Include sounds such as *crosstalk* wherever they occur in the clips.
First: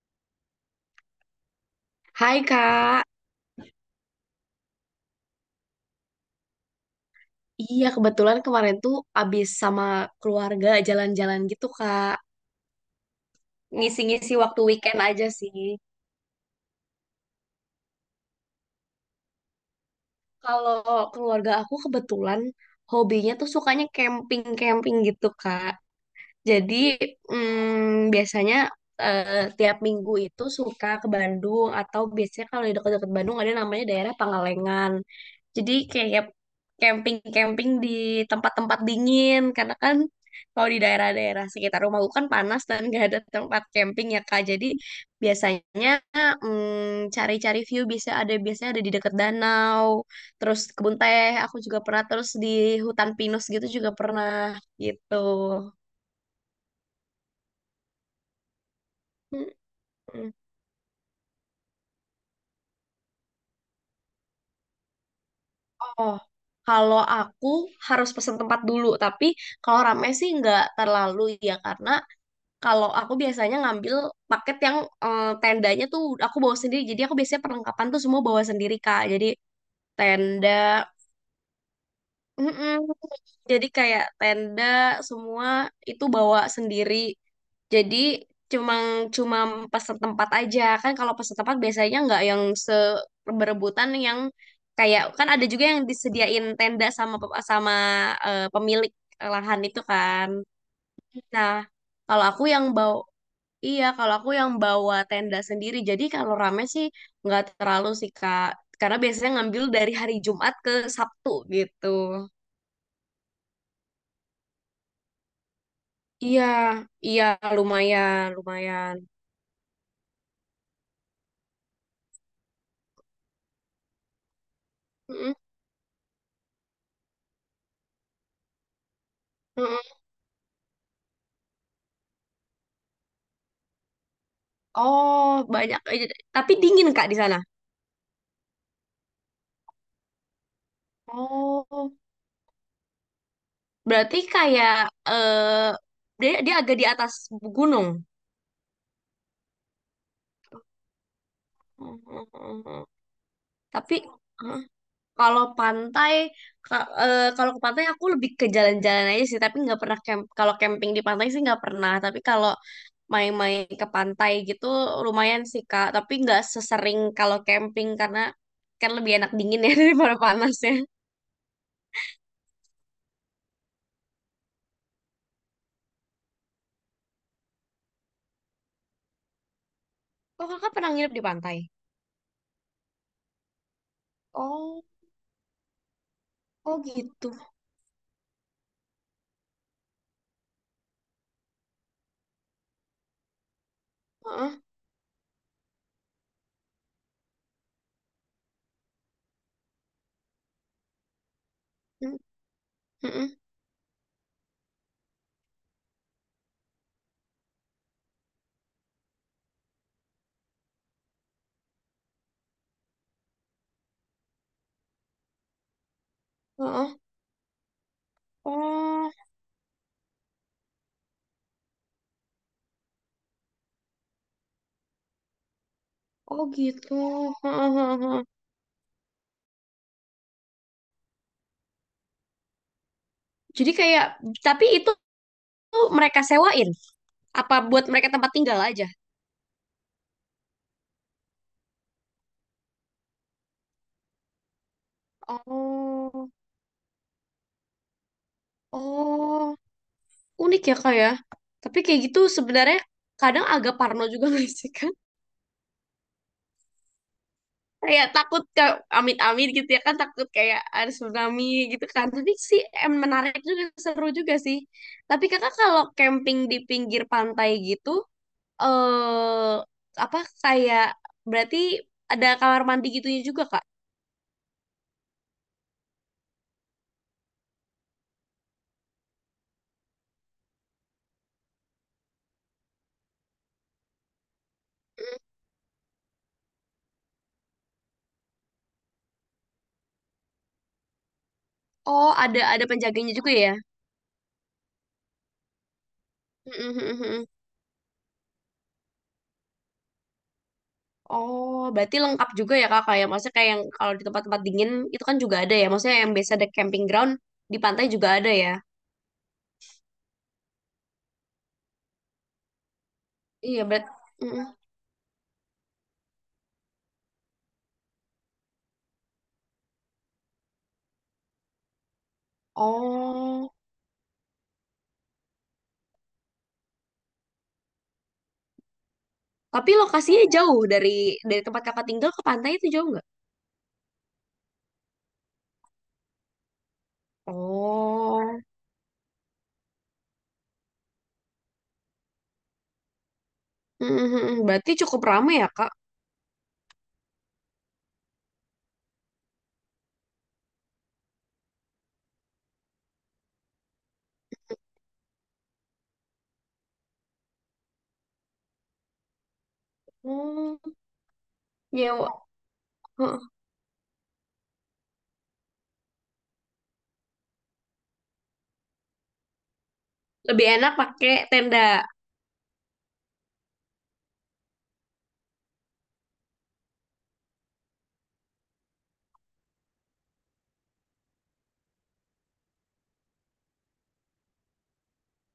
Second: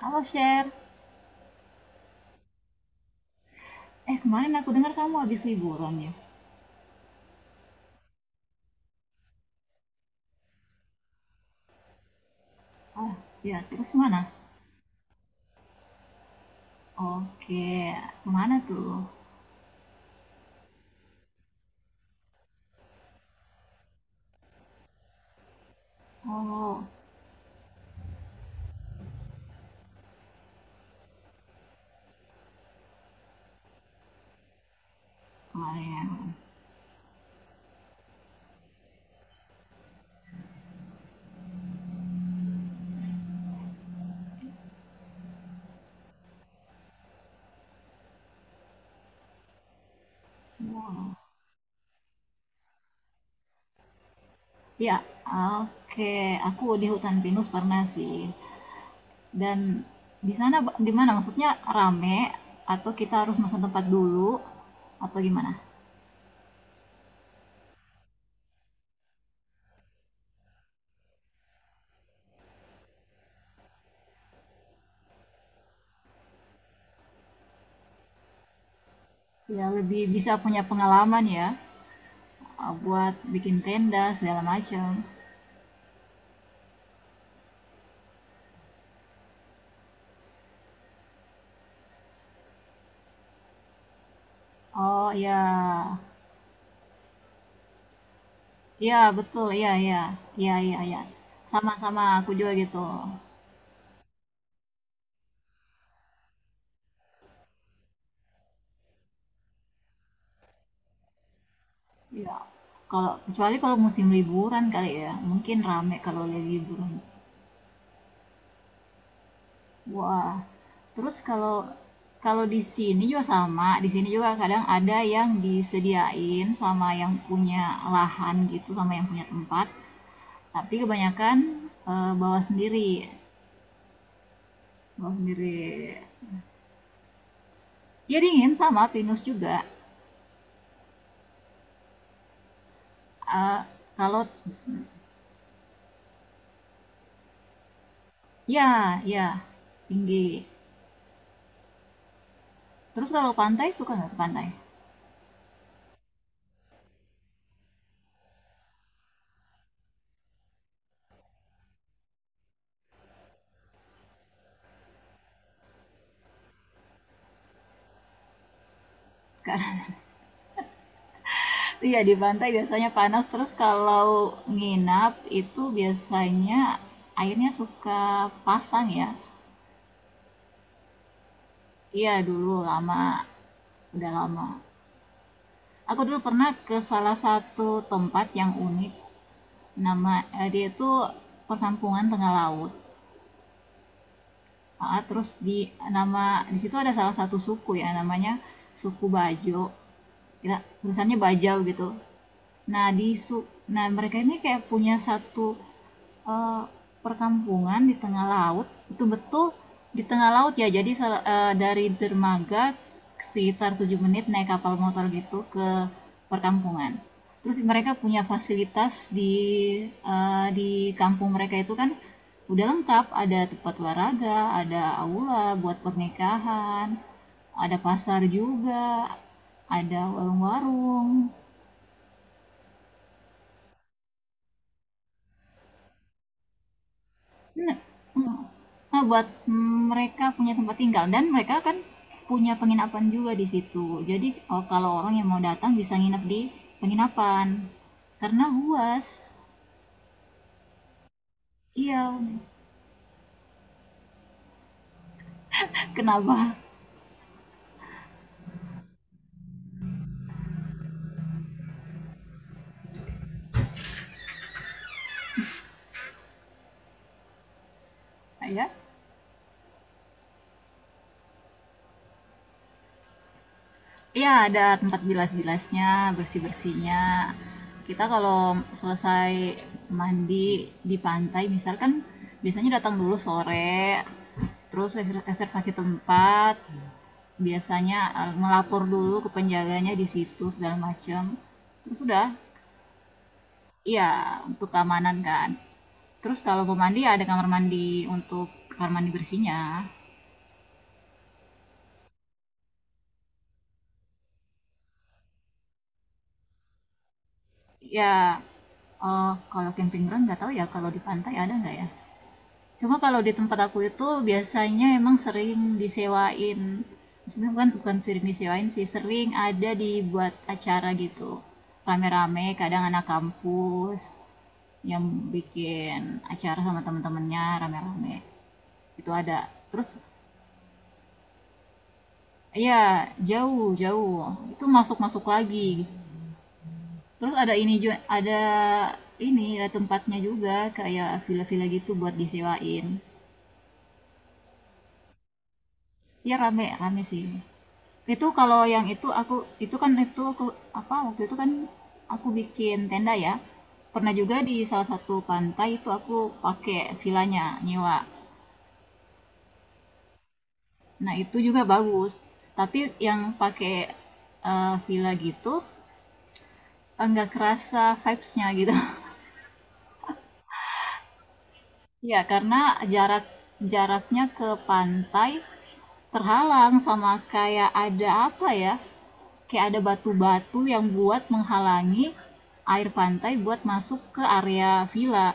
Halo Sher, Hai Kak, eh kemarin aku dengar kamu habis liburan ya? iya kebetulan kemarin tuh abis sama keluarga jalan-jalan gitu Kak, Ah, ya terus mana? ngisi-ngisi waktu weekend aja sih. Oke, kemana tuh? Kalau keluarga aku kebetulan hobinya tuh sukanya camping-camping gitu Kak. Jadi Oh, biasanya eh, tiap minggu itu suka ke Bandung atau biasanya kalau di dekat-dekat Bandung ada namanya daerah Pangalengan. Jadi kayak kemarin. camping-camping di tempat-tempat dingin karena kan kalau di daerah-daerah sekitar rumahku kan panas dan gak ada tempat camping ya Kak. Jadi biasanya cari-cari view bisa ada biasanya ada di dekat danau, terus kebun Wow. teh. Aku juga pernah terus di hutan pinus gitu juga pernah Ya, gitu. oke. Aku di hutan pinus pernah sih. Dan Mm. di sana gimana? Maksudnya rame atau kita harus pesan tempat dulu atau gimana? Oh, kalau aku harus pesen tempat dulu, tapi kalau rame sih nggak terlalu ya karena kalau aku biasanya ngambil paket tendanya tuh aku bawa sendiri. Jadi aku biasanya perlengkapan tuh semua bawa sendiri Kak. Jadi Ya lebih bisa tenda, punya pengalaman ya eh, mm-mm. buat bikin Jadi tenda kayak segala tenda macam. semua itu bawa sendiri. Jadi cuma cuma pesen tempat aja kan kalau pesen tempat biasanya nggak yang se berebutan yang kayak Oh kan ya, ada juga yang disediain tenda sama pe- sama eh, pemilik iya, betul, lahan iya itu iya. kan. Iya iya iya. Nah, Sama-sama, kalau aku aku juga yang gitu. bawa iya, kalau aku yang bawa tenda sendiri. Jadi kalau rame sih nggak terlalu sih Kak. Karena biasanya ngambil dari hari Jumat ke Sabtu gitu. Iya. Kalau kecuali kalau musim liburan kali ya, mungkin rame kalau Iya, lagi liburan. iya lumayan, lumayan. Wah. Terus kalau kalau di sini juga sama, di sini juga kadang ada Mm-mm, yang disediain sama yang punya lahan gitu, sama yang punya tempat. mm-mm. Tapi kebanyakan eh, bawa sendiri, bawa Oh, sendiri. banyak aja. Tapi dingin Kak di sana. Ya dingin sama pinus juga. Oh, Eh, berarti kalau kayak eh dia dia agak di atas gunung. Ya, ya tinggi. Mm-mm. Terus kalau pantai suka Tapi nggak ke pantai? eh, kalau pantai kalau ke pantai aku lebih ke jalan-jalan aja sih, tapi nggak pernah camp. Kalau camping di pantai sih nggak pernah. Tapi kalau main-main ke pantai gitu lumayan sih Kak, tapi nggak sesering kalau camping karena kan lebih enak dingin ya *laughs* Ka- daripada panasnya. *laughs* Iya di pantai biasanya panas. Terus kalau nginap itu biasanya airnya suka pasang ya. Oh, Kakak pernah nginep di pantai? Iya dulu lama, udah lama. Oh, Aku dulu pernah ke oh salah gitu. satu tempat yang unik. Nama Dia itu perkampungan tengah laut. Heeh. Ah, terus nama di situ ada salah satu suku ya namanya suku Bajo. Ya, tulisannya Bajau gitu. Mm, Nah, di mm-mm, su nah mereka ini kayak punya satu, eee, perkampungan di tengah laut, betul-betul di tengah laut ya. Jadi dari dermaga sekitar 7 menit naik kapal motor gitu ke perkampungan. heeh. Terus mereka punya fasilitas Oh, di kampung mereka itu kan udah lengkap, ada tempat olahraga, ada aula buat oh pernikahan, gitu. Heeh, ada heeh, pasar heeh. juga, ada warung-warung. Jadi kayak tapi itu tuh mereka sewain apa Mmm, buat mereka tempat mhm. tinggal aja? Oh, buat mereka punya tempat tinggal dan mereka kan punya penginapan juga di situ. Jadi, kalau orang yang mau datang bisa nginep Oh, di penginapan, karena luas. oh, unik ya Kak ya. Tapi kayak Iya, gitu sebenarnya kadang agak parno juga *laughs* nggak sih Kak? *laughs* kenapa? Kayak takut ke amit-amit gitu ya kan, takut kayak ada tsunami gitu kan. Tapi sih menarik juga, seru juga sih. Tapi Kakak kalau camping di pinggir pantai gitu, Iya? eh apa kayak berarti ada kamar mandi gitunya juga Kak? Iya, ada tempat bilas-bilasnya, bersih-bersihnya. Kita kalau selesai mandi di pantai misal kan biasanya datang dulu sore, terus Mm. reservasi tempat, biasanya eh, melapor dulu ke penjaganya di situ segala macam terus Oh, udah. ada penjaganya juga ya. Iya, untuk keamanan kan. Terus kalau mau mandi ya ada Mm-mm-mm-mm. kamar mandi, untuk kamar mandi bersihnya Oh, berarti lengkap juga ya Kak, kayak maksudnya kayak yang kalau di tempat-tempat dingin itu kan juga ada ya, maksudnya yang biasa ada camping ground di pantai juga ada ya ya. eh, kalau camping ground nggak tahu ya kalau di pantai ada nggak ya. Cuma kalau di tempat Iya, aku berarti. itu biasanya emang sering disewain. Maksudnya bukan, bukan sering disewain sih, sering ada dibuat acara gitu. Rame-rame, kadang anak Oh, kampus yang bikin acara sama temen-temennya rame-rame. Itu ada. tapi Terus lokasinya jauh dari tempat kakak tinggal ke pantai itu, ya jauh nggak? jauh, jauh. Itu masuk-masuk lagi. Terus ada ini juga, ada Oh, ini ada tempatnya juga kayak villa-villa gitu buat disewain. mhm, berarti cukup ramai ya Kak? Iya rame rame sih. Itu kalau yang itu aku, itu kan itu aku apa, waktu itu kan aku bikin tenda ya. Pernah juga di salah satu pantai itu aku pakai vilanya, nyewa. Hmm, Nah, itu juga nyewa. bagus. Tapi Heeh. yang pakai eh, villa gitu enggak kerasa vibes-nya gitu. Lebih enak pakai tenda. *laughs* Ya karena jarak jaraknya ke pantai terhalang sama kayak ada apa ya? Kayak ada batu-batu yang buat menghalangi air pantai buat masuk ke area villa.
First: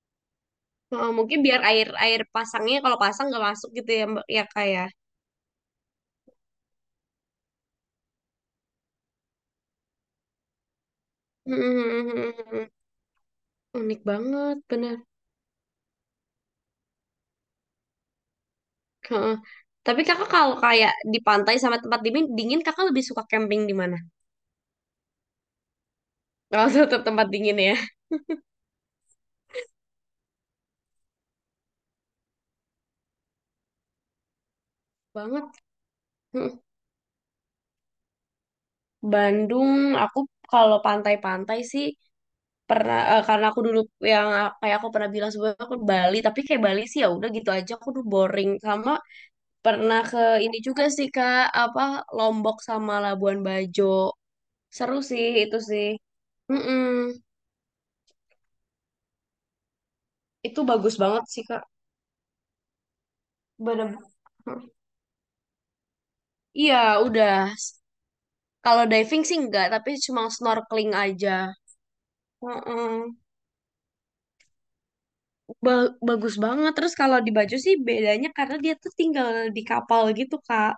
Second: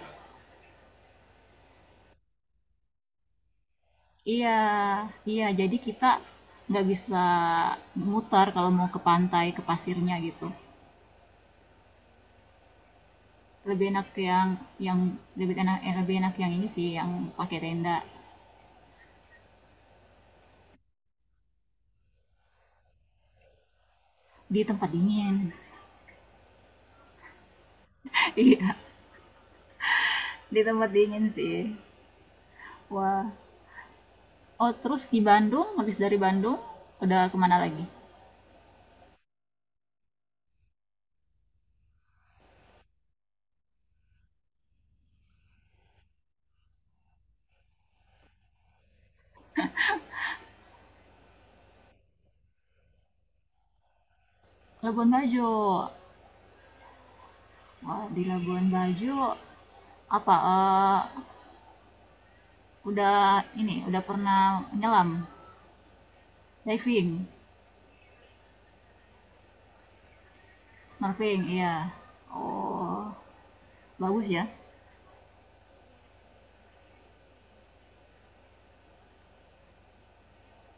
Heeh, mungkin biar air air pasangnya kalau pasang nggak masuk gitu ya mbak ya Iya, kak ya. iya. Jadi kita nggak bisa mutar kalau mau ke pantai, ke pasirnya gitu. Mhm, Lebih unik enak yang banget bener. yang lebih enak eh, lebih enak yang ini sih, yang pakai tenda, Heeh. Tapi Kakak kalau kayak di pantai sama tempat dingin, dingin Kakak lebih suka camping di mana? di tempat dingin. *laughs* Kalau *laughs* tetap tempat dingin ya. Iya, di tempat dingin sih. Wah. Oh, terus di Banget. Bandung, habis dari Heeh. Bandung, udah kemana lagi? Bandung, aku kalau pantai-pantai sih pernah, karena aku dulu yang kayak aku pernah bilang sebelumnya aku ke Bali. Tapi kayak Bali sih ya udah gitu aja, aku tuh boring sama. Pernah ke ini juga sih Kak, apa, Lombok sama Labuan Bajo, seru Labuan sih itu sih. Bajo. Mm-mm. Wah, di Labuan Bajo apa Itu bagus eh, banget sih Kak, udah ini bener. udah pernah nyelam, Iya, diving, udah. Kalau diving sih enggak, tapi cuma snorkeling aja. snorkeling, iya. Oh, Mm-mm. bagus ya. Bagus banget. Terus kalau di Bajo sih bedanya karena dia tuh tinggal di kapal gitu Kak,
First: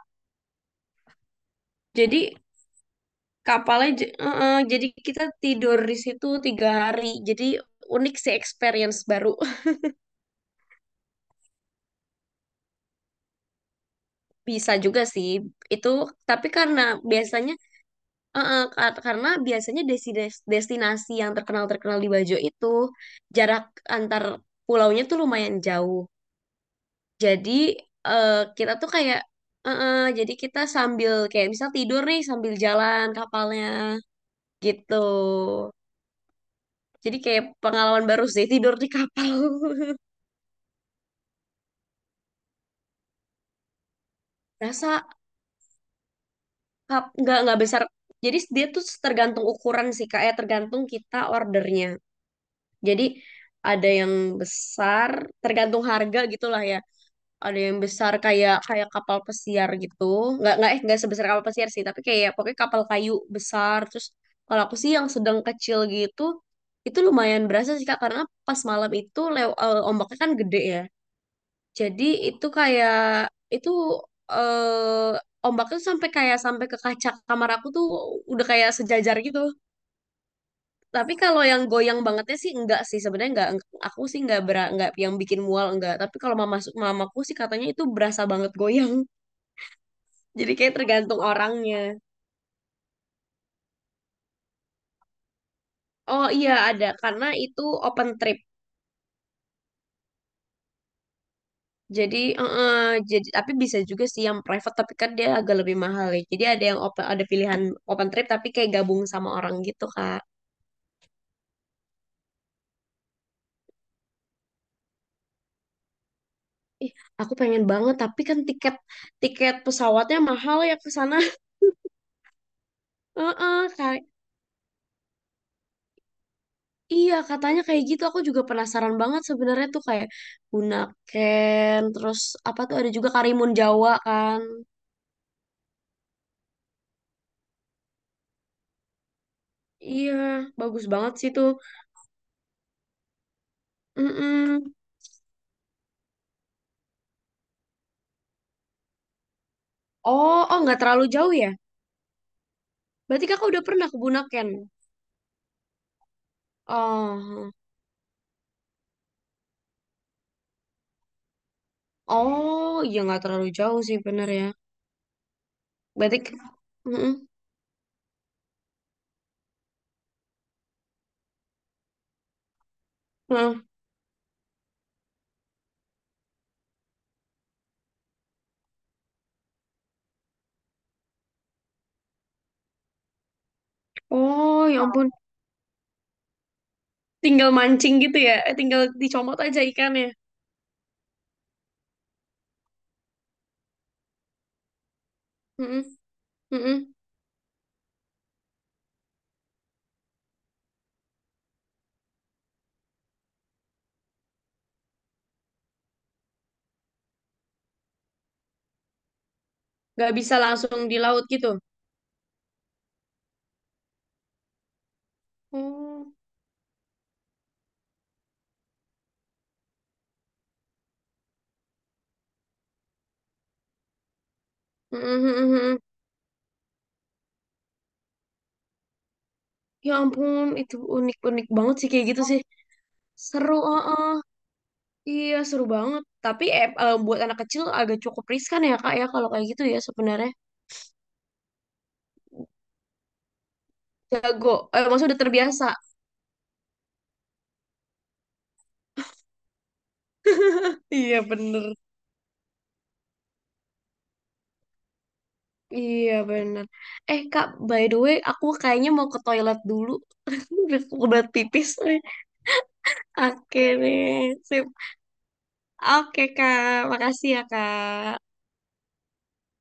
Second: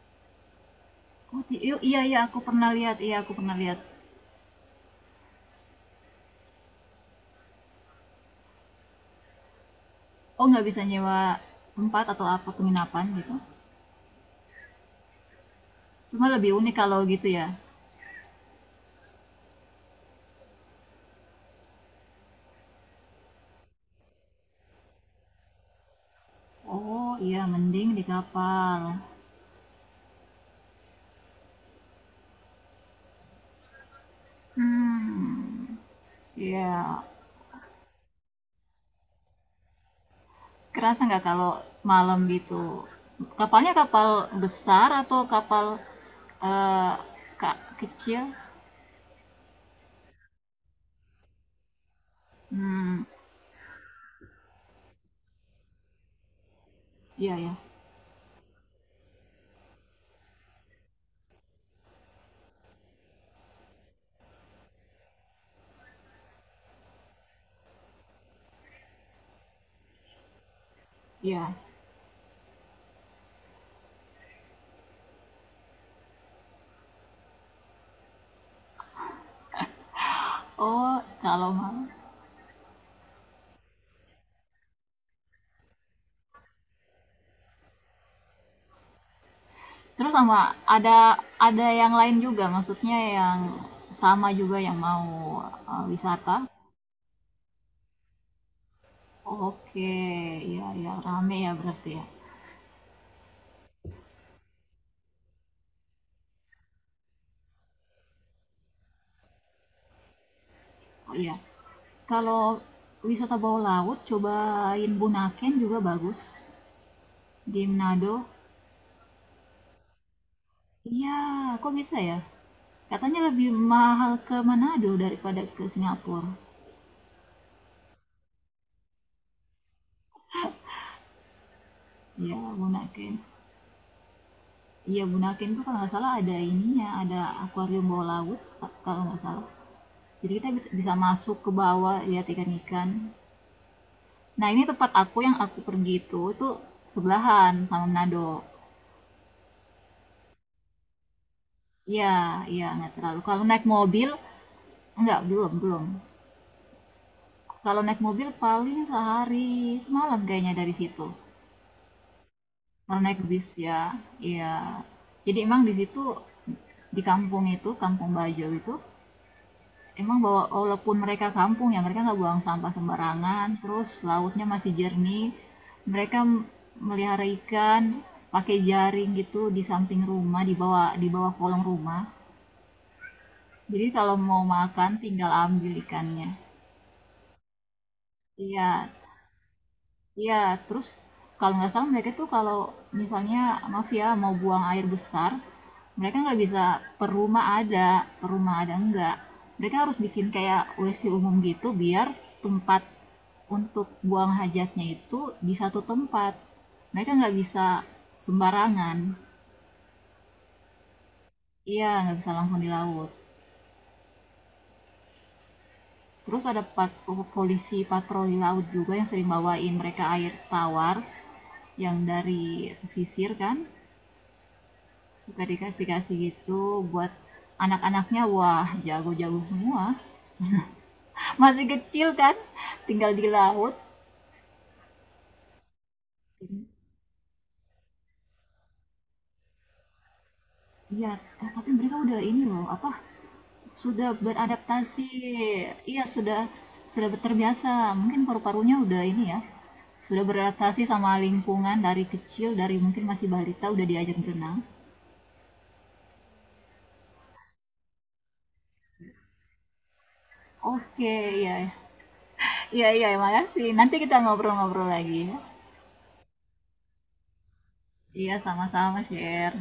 Oh, iya iya iya, jadi aku pernah lihat, iya aku pernah lihat. kapalnya, heeh, jadi kita tidur di situ 3 hari. Jadi unik sih experience baru. Oh, nggak bisa nyewa tempat atau apa penginapan gitu. *laughs* Bisa juga sih itu, Cuma tapi lebih unik karena kalau gitu ya. biasanya, heeh, karena biasanya destinasi yang terkenal-terkenal di Bajo itu jarak antar pulaunya tuh lumayan jauh. Oh, iya Jadi mending di kita kapal. tuh kayak, heeh, jadi kita sambil kayak misal tidur nih sambil jalan kapalnya gitu. Hmm, iya. Jadi kayak pengalaman baru sih tidur di kapal. Kerasa nggak kalau malam gitu? Kapalnya kapal *laughs* besar Berasa atau kapal eh, Cup nggak besar. kecil? Jadi dia tuh tergantung ukuran sih Kak, ya tergantung kita ordernya. Jadi Hmm, ada yang besar, tergantung harga gitulah ya. iya ya, Ada yang besar kayak kayak kapal pesiar gitu. Nggak sebesar kapal pesiar sih, tapi kayak pokoknya kapal kayu besar. Terus kalau aku sih yang sedang kecil gitu, itu lumayan berasa sih Kak karena pas malam itu ombaknya kan gede ya. iya. Jadi itu itu ombaknya tuh sampai kayak sampai ke kaca kamar aku tuh udah kayak sejajar gitu. Oh, Tapi kalau kalau yang malam. goyang bangetnya sih enggak sih sebenarnya enggak aku sih enggak enggak yang bikin mual enggak. Tapi kalau mama masuk mamaku sih katanya itu berasa banget goyang. Terus *laughs* Jadi sama kayak ada tergantung ada yang orangnya. lain juga, maksudnya yang sama juga yang mau eh, Oh wisata. iya ada karena itu open trip. Oke, iya ya, rame ya berarti ya. Jadi eh, eh, jadi tapi bisa juga sih yang private tapi kan dia agak lebih mahal ya. Jadi ada yang open ada pilihan open trip tapi kayak gabung sama orang gitu, Kak. Oh iya. Kalau wisata bawah laut, cobain Bunaken juga bagus, Ih, aku pengen di banget, tapi Manado. kan tiket tiket pesawatnya mahal ya ke Iya, sana. kok bisa ya? Katanya *laughs* lebih Heeh, kayak mahal ke Manado daripada ke Singapura. iya katanya kayak gitu. Aku juga penasaran banget sebenarnya tuh kayak Bunaken, terus Ya, apa tuh ada juga Bunaken. Karimun Jawa kan. Iya, Bunaken tuh kalau nggak salah ada ininya, ada akuarium bawah laut, kalau nggak salah. Iya, Jadi kita bagus bisa banget sih masuk tuh. ke bawah lihat ikan-ikan. Nah, ini Mm-mm. tempat aku yang aku pergi itu sebelahan sama Manado. Oh, oh nggak terlalu jauh ya? Iya, iya, nggak terlalu. Berarti Kalau kakak naik udah pernah ke mobil, Bunaken? nggak, belum, belum. Oh, Kalau naik mobil paling sehari semalam kayaknya dari situ. oh Oh, iya naik nggak bis terlalu ya. jauh sih bener ya. Iya. Jadi emang di situ, Berarti, di mm-mm. kampung itu, Kampung Bajo itu emang, bahwa walaupun mereka kampung ya mereka nggak buang sampah sembarangan, Nah, terus lautnya masih jernih. Mereka melihara ikan pakai jaring gitu di samping rumah, di bawah kolong rumah. Jadi kalau mau oh, ya makan ampun. tinggal ambil ikannya. Tinggal mancing gitu ya, eh, Iya, tinggal dicomot aja ikannya. iya, terus kalau nggak salah mereka tuh kalau misalnya maaf ya mau buang air besar, Mm-mm, mereka nggak bisa mm-mm. per rumah ada, per rumah ada enggak. Mereka harus bikin kayak WC umum gitu, biar tempat untuk buang hajatnya itu di satu tempat. Mereka nggak bisa sembarangan. Nggak bisa langsung di laut gitu. Iya, nggak bisa langsung di laut. Oh, Terus ada polisi patroli laut juga yang sering bawain mereka air tawar yang dari pesisir kan. mm-mm, Suka mm-mm, mm-mm. dikasih-kasih gitu buat anak-anaknya, wah jago-jago Ya semua. ampun, itu unik-unik Masih banget sih kayak kecil gitu kan, sih. tinggal di Seru, laut. iya, seru banget. Tapi buat anak kecil agak cukup riskan ya, Kak, ya kalau kayak gitu ya sebenarnya. Iya, eh, tapi mereka udah ini loh, apa, sudah Jago, eh, beradaptasi. maksudnya udah terbiasa. Iya, sudah terbiasa. Mungkin paru-parunya udah ini ya, sudah beradaptasi sama Iya, bener. lingkungan dari kecil, dari mungkin masih balita udah diajak berenang. Iya, bener. Eh, Kak, by the way, aku kayaknya mau ke toilet dulu. *laughs* Udah Oke, udah pipis. iya. Iya, iya, makasih. Oke Nanti kita deh, sip. ngobrol-ngobrol lagi ya. Oke, Kak. Makasih ya, Kak. Iya, sama-sama, share.